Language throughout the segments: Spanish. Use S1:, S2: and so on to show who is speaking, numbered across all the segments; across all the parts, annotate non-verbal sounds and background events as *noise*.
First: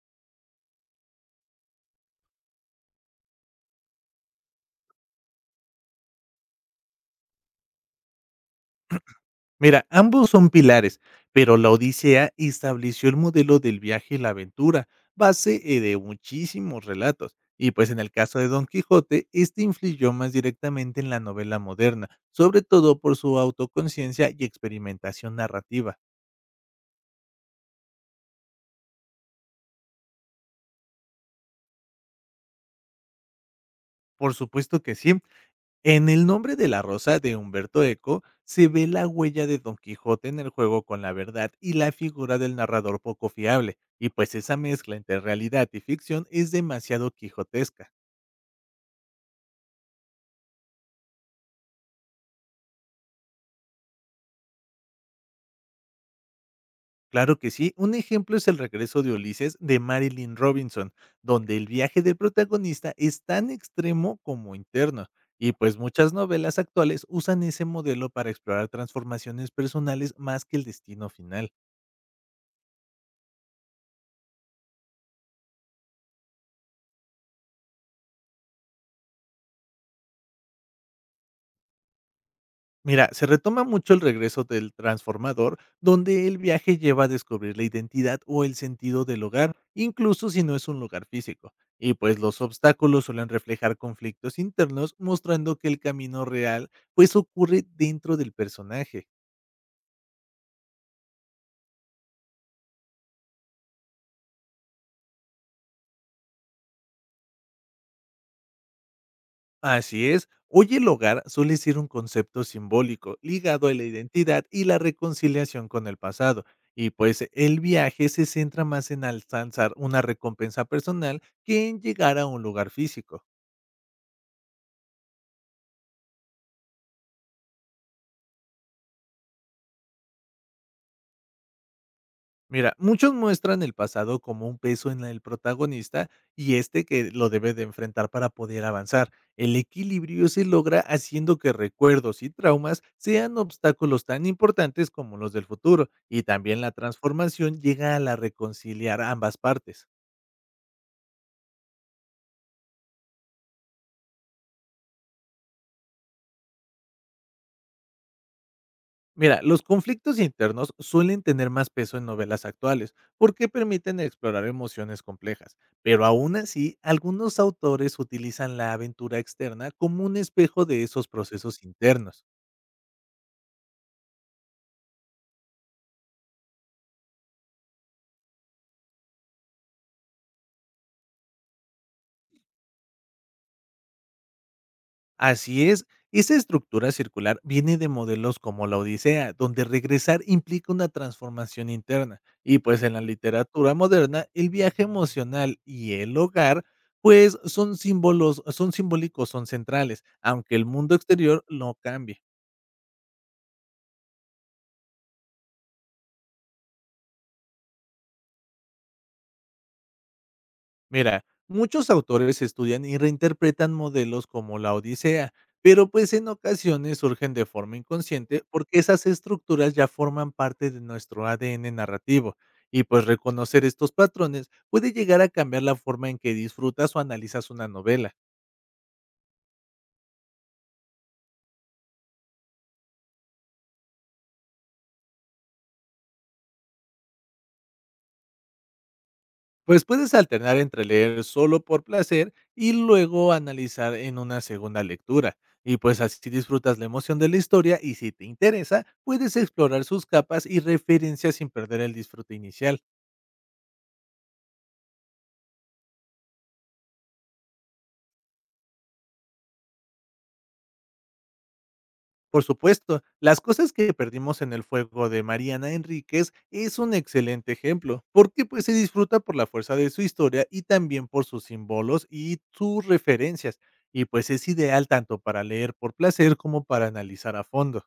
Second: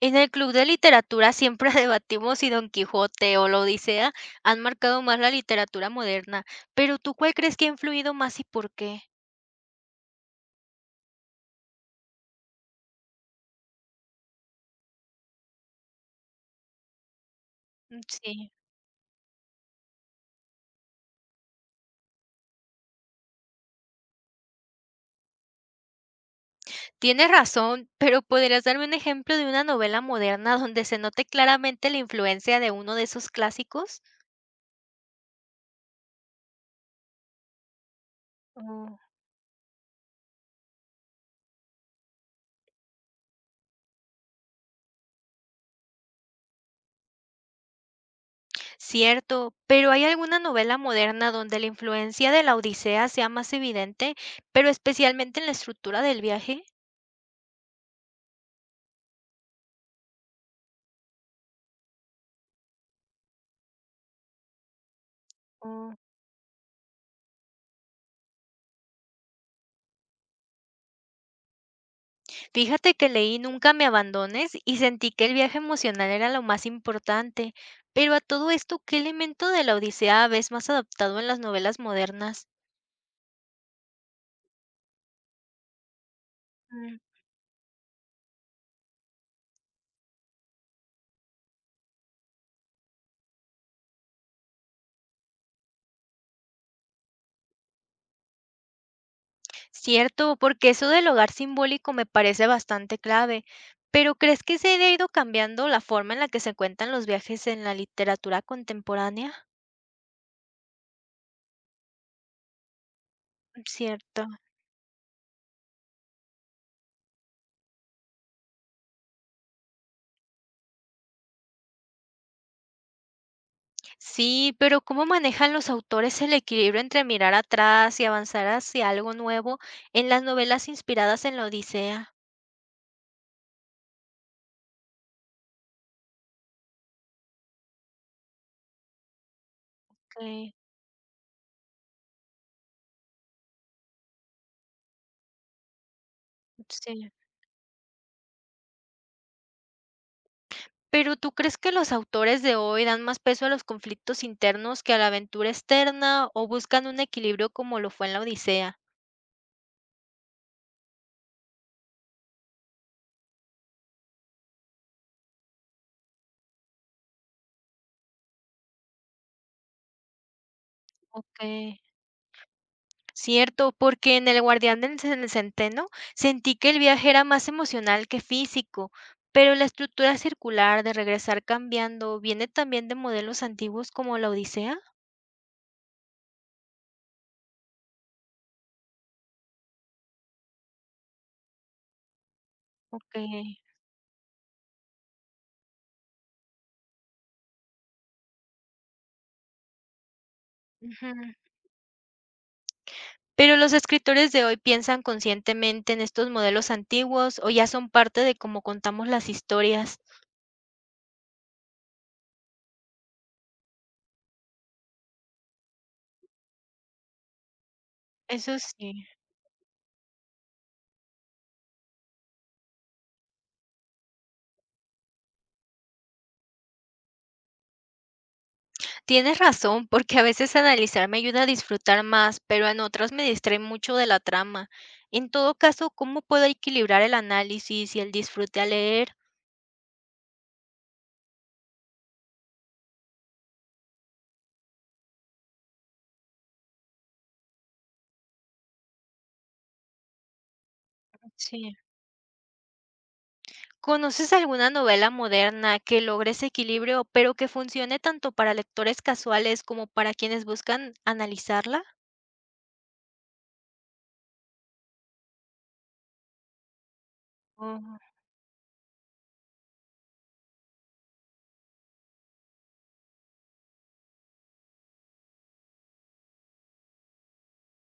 S1: En el club de literatura siempre *laughs* debatimos si Don Quijote o la Odisea han marcado más la literatura moderna, pero ¿tú cuál crees que ha influido más y por qué?
S2: Mira, ambos son pilares, pero la Odisea estableció el modelo del viaje y la aventura, base de muchísimos relatos. Y pues en el caso de
S1: Sí,
S2: Don Quijote, este influyó más directamente en la novela moderna, sobre todo por su autoconciencia y experimentación narrativa.
S1: tienes razón, pero ¿podrías darme un ejemplo de una novela moderna donde se note claramente la influencia de uno de esos clásicos?
S2: Por supuesto que sí. En El nombre de la rosa de Humberto Eco se ve
S1: Oh.
S2: la huella de Don Quijote en el juego con la verdad y la figura del narrador poco fiable, y pues esa mezcla entre realidad y ficción es demasiado quijotesca.
S1: Cierto, pero ¿hay alguna novela moderna donde la influencia de la Odisea sea más evidente, pero especialmente en la estructura del viaje?
S2: Claro que sí, un ejemplo es El regreso de Ulises de Marilyn Robinson, donde el viaje del protagonista es tan extremo como interno, y pues muchas novelas actuales usan ese modelo para explorar transformaciones personales más que el destino final.
S1: Fíjate que leí Nunca me abandones y sentí que el viaje emocional era lo más importante. Pero a todo esto, ¿qué elemento de la Odisea ves más adaptado en las novelas modernas?
S2: Mira, se retoma mucho el regreso del transformador, donde el viaje
S1: Mm.
S2: lleva a descubrir la identidad o el sentido del hogar, incluso si no es un lugar físico. Y pues los obstáculos suelen reflejar conflictos internos, mostrando que el camino real pues ocurre dentro del personaje.
S1: Cierto, porque eso del hogar simbólico me parece bastante clave. Pero ¿crees que se ha ido cambiando la forma en la que se cuentan los viajes en la literatura contemporánea?
S2: Así es. Hoy el hogar suele ser un concepto simbólico ligado a la
S1: Cierto.
S2: identidad y la reconciliación con el pasado. Y pues el viaje se centra más en alcanzar una recompensa personal que en llegar a un lugar físico.
S1: Sí, pero ¿cómo manejan los autores el equilibrio entre mirar atrás y avanzar hacia algo nuevo en las novelas inspiradas en la Odisea?
S2: Mira, muchos muestran el pasado como un peso en el protagonista y este que lo debe de enfrentar para poder avanzar. El equilibrio se
S1: Okey,
S2: logra haciendo que recuerdos y traumas sean obstáculos tan importantes como los del futuro y también la
S1: sí.
S2: transformación llega a la reconciliar a ambas partes.
S1: Pero, ¿tú crees que los autores de hoy dan más peso a los conflictos internos que a la aventura externa, o buscan un equilibrio como lo fue en la Odisea?
S2: Mira, los conflictos internos suelen tener más peso en novelas actuales porque permiten explorar emociones complejas, pero aún así, algunos autores utilizan la aventura externa como un espejo de esos procesos
S1: Okay.
S2: internos.
S1: Cierto, porque en El guardián del centeno sentí que el viaje era más emocional que físico, pero la estructura circular de regresar cambiando, ¿viene también de modelos antiguos como la Odisea?
S2: Así es, esa estructura circular viene de modelos como la Odisea, donde regresar implica una transformación interna. Y pues en la
S1: Okey.
S2: literatura moderna, el viaje emocional y el hogar, pues son símbolos, son simbólicos, son centrales, aunque el mundo exterior no cambie.
S1: Pero los escritores de hoy piensan conscientemente en estos modelos antiguos o ya son parte de cómo contamos las historias.
S2: Mira, muchos autores estudian y reinterpretan modelos como la Odisea, pero pues en ocasiones surgen de forma inconsciente
S1: Eso
S2: porque
S1: sí.
S2: esas estructuras ya forman parte de nuestro ADN narrativo. Y pues reconocer estos patrones puede llegar a cambiar la forma en que disfrutas o analizas una novela.
S1: Tienes razón, porque a veces analizar me ayuda a disfrutar más, pero en otras me distrae mucho de la trama. En todo caso, ¿cómo puedo equilibrar el análisis y el disfrute al leer?
S2: Pues puedes alternar entre leer solo por placer y luego analizar en una segunda lectura. Y pues así disfrutas la emoción de la historia y si te interesa, puedes explorar sus capas y referencias sin
S1: Sí.
S2: perder el disfrute inicial.
S1: ¿Conoces alguna novela moderna que logre ese equilibrio, pero que funcione tanto para lectores casuales como para quienes buscan analizarla?
S2: Por supuesto, Las cosas que perdimos en el fuego de Mariana Enríquez es un excelente ejemplo, porque pues se disfruta por la fuerza de su historia y también por sus símbolos y sus referencias. Y pues es ideal tanto para leer por placer como para analizar a fondo.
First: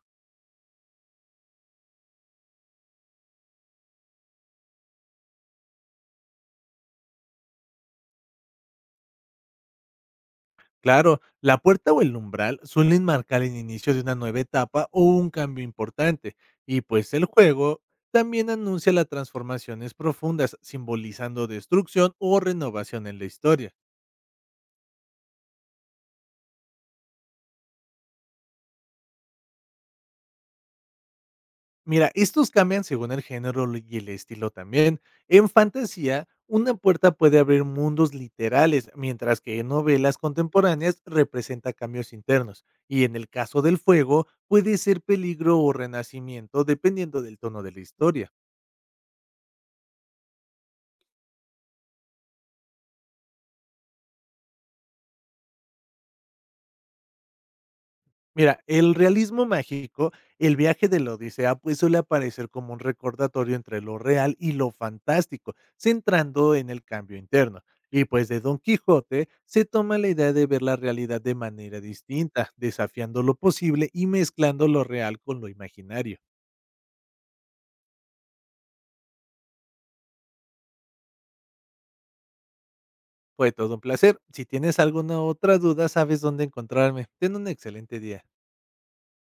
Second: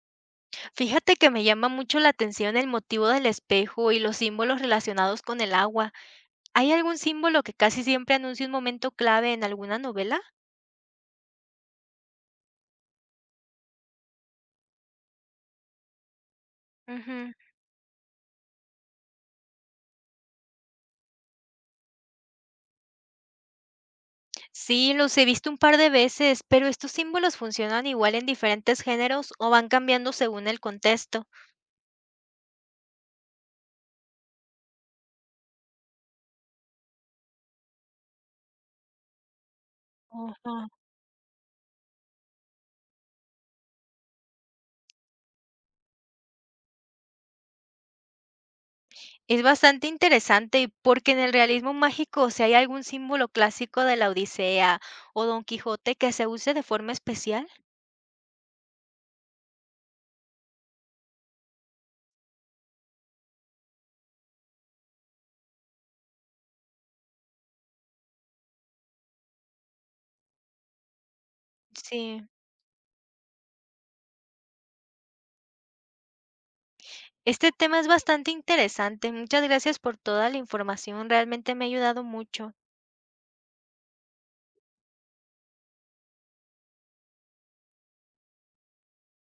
S1: Fíjate que me llama mucho la atención el motivo del espejo y los símbolos relacionados con el agua. ¿Hay algún símbolo que casi siempre anuncie un momento clave en alguna novela?
S2: Claro, la puerta o el umbral suelen marcar el inicio de una nueva etapa o un cambio importante, y pues el
S1: Ujú.
S2: juego también anuncia las transformaciones profundas, simbolizando destrucción o renovación en la historia.
S1: Sí, los he visto un par de veces, pero estos símbolos funcionan igual en diferentes géneros o van cambiando según el contexto.
S2: Mira, estos cambian según el género y el estilo también. En fantasía, una puerta puede abrir mundos literales, mientras que en novelas
S1: Ujú.
S2: contemporáneas representa cambios internos, y en el caso del fuego puede ser peligro o renacimiento dependiendo del tono de la historia.
S1: Es bastante interesante porque en el realismo mágico, si hay algún símbolo clásico de la Odisea o Don Quijote que se use de forma especial.
S2: Mira, el realismo mágico, el viaje de la Odisea, pues suele aparecer como un recordatorio entre lo real y lo fantástico, centrando en el cambio interno. Y pues de Don Quijote se toma la idea de ver la realidad de manera
S1: Sí.
S2: distinta, desafiando lo posible y mezclando lo real con lo imaginario.
S1: Este tema es bastante interesante. Muchas gracias por toda la información. Realmente me ha ayudado mucho.
S2: Fue todo un placer. Si tienes alguna otra duda, sabes dónde encontrarme. Ten un excelente día.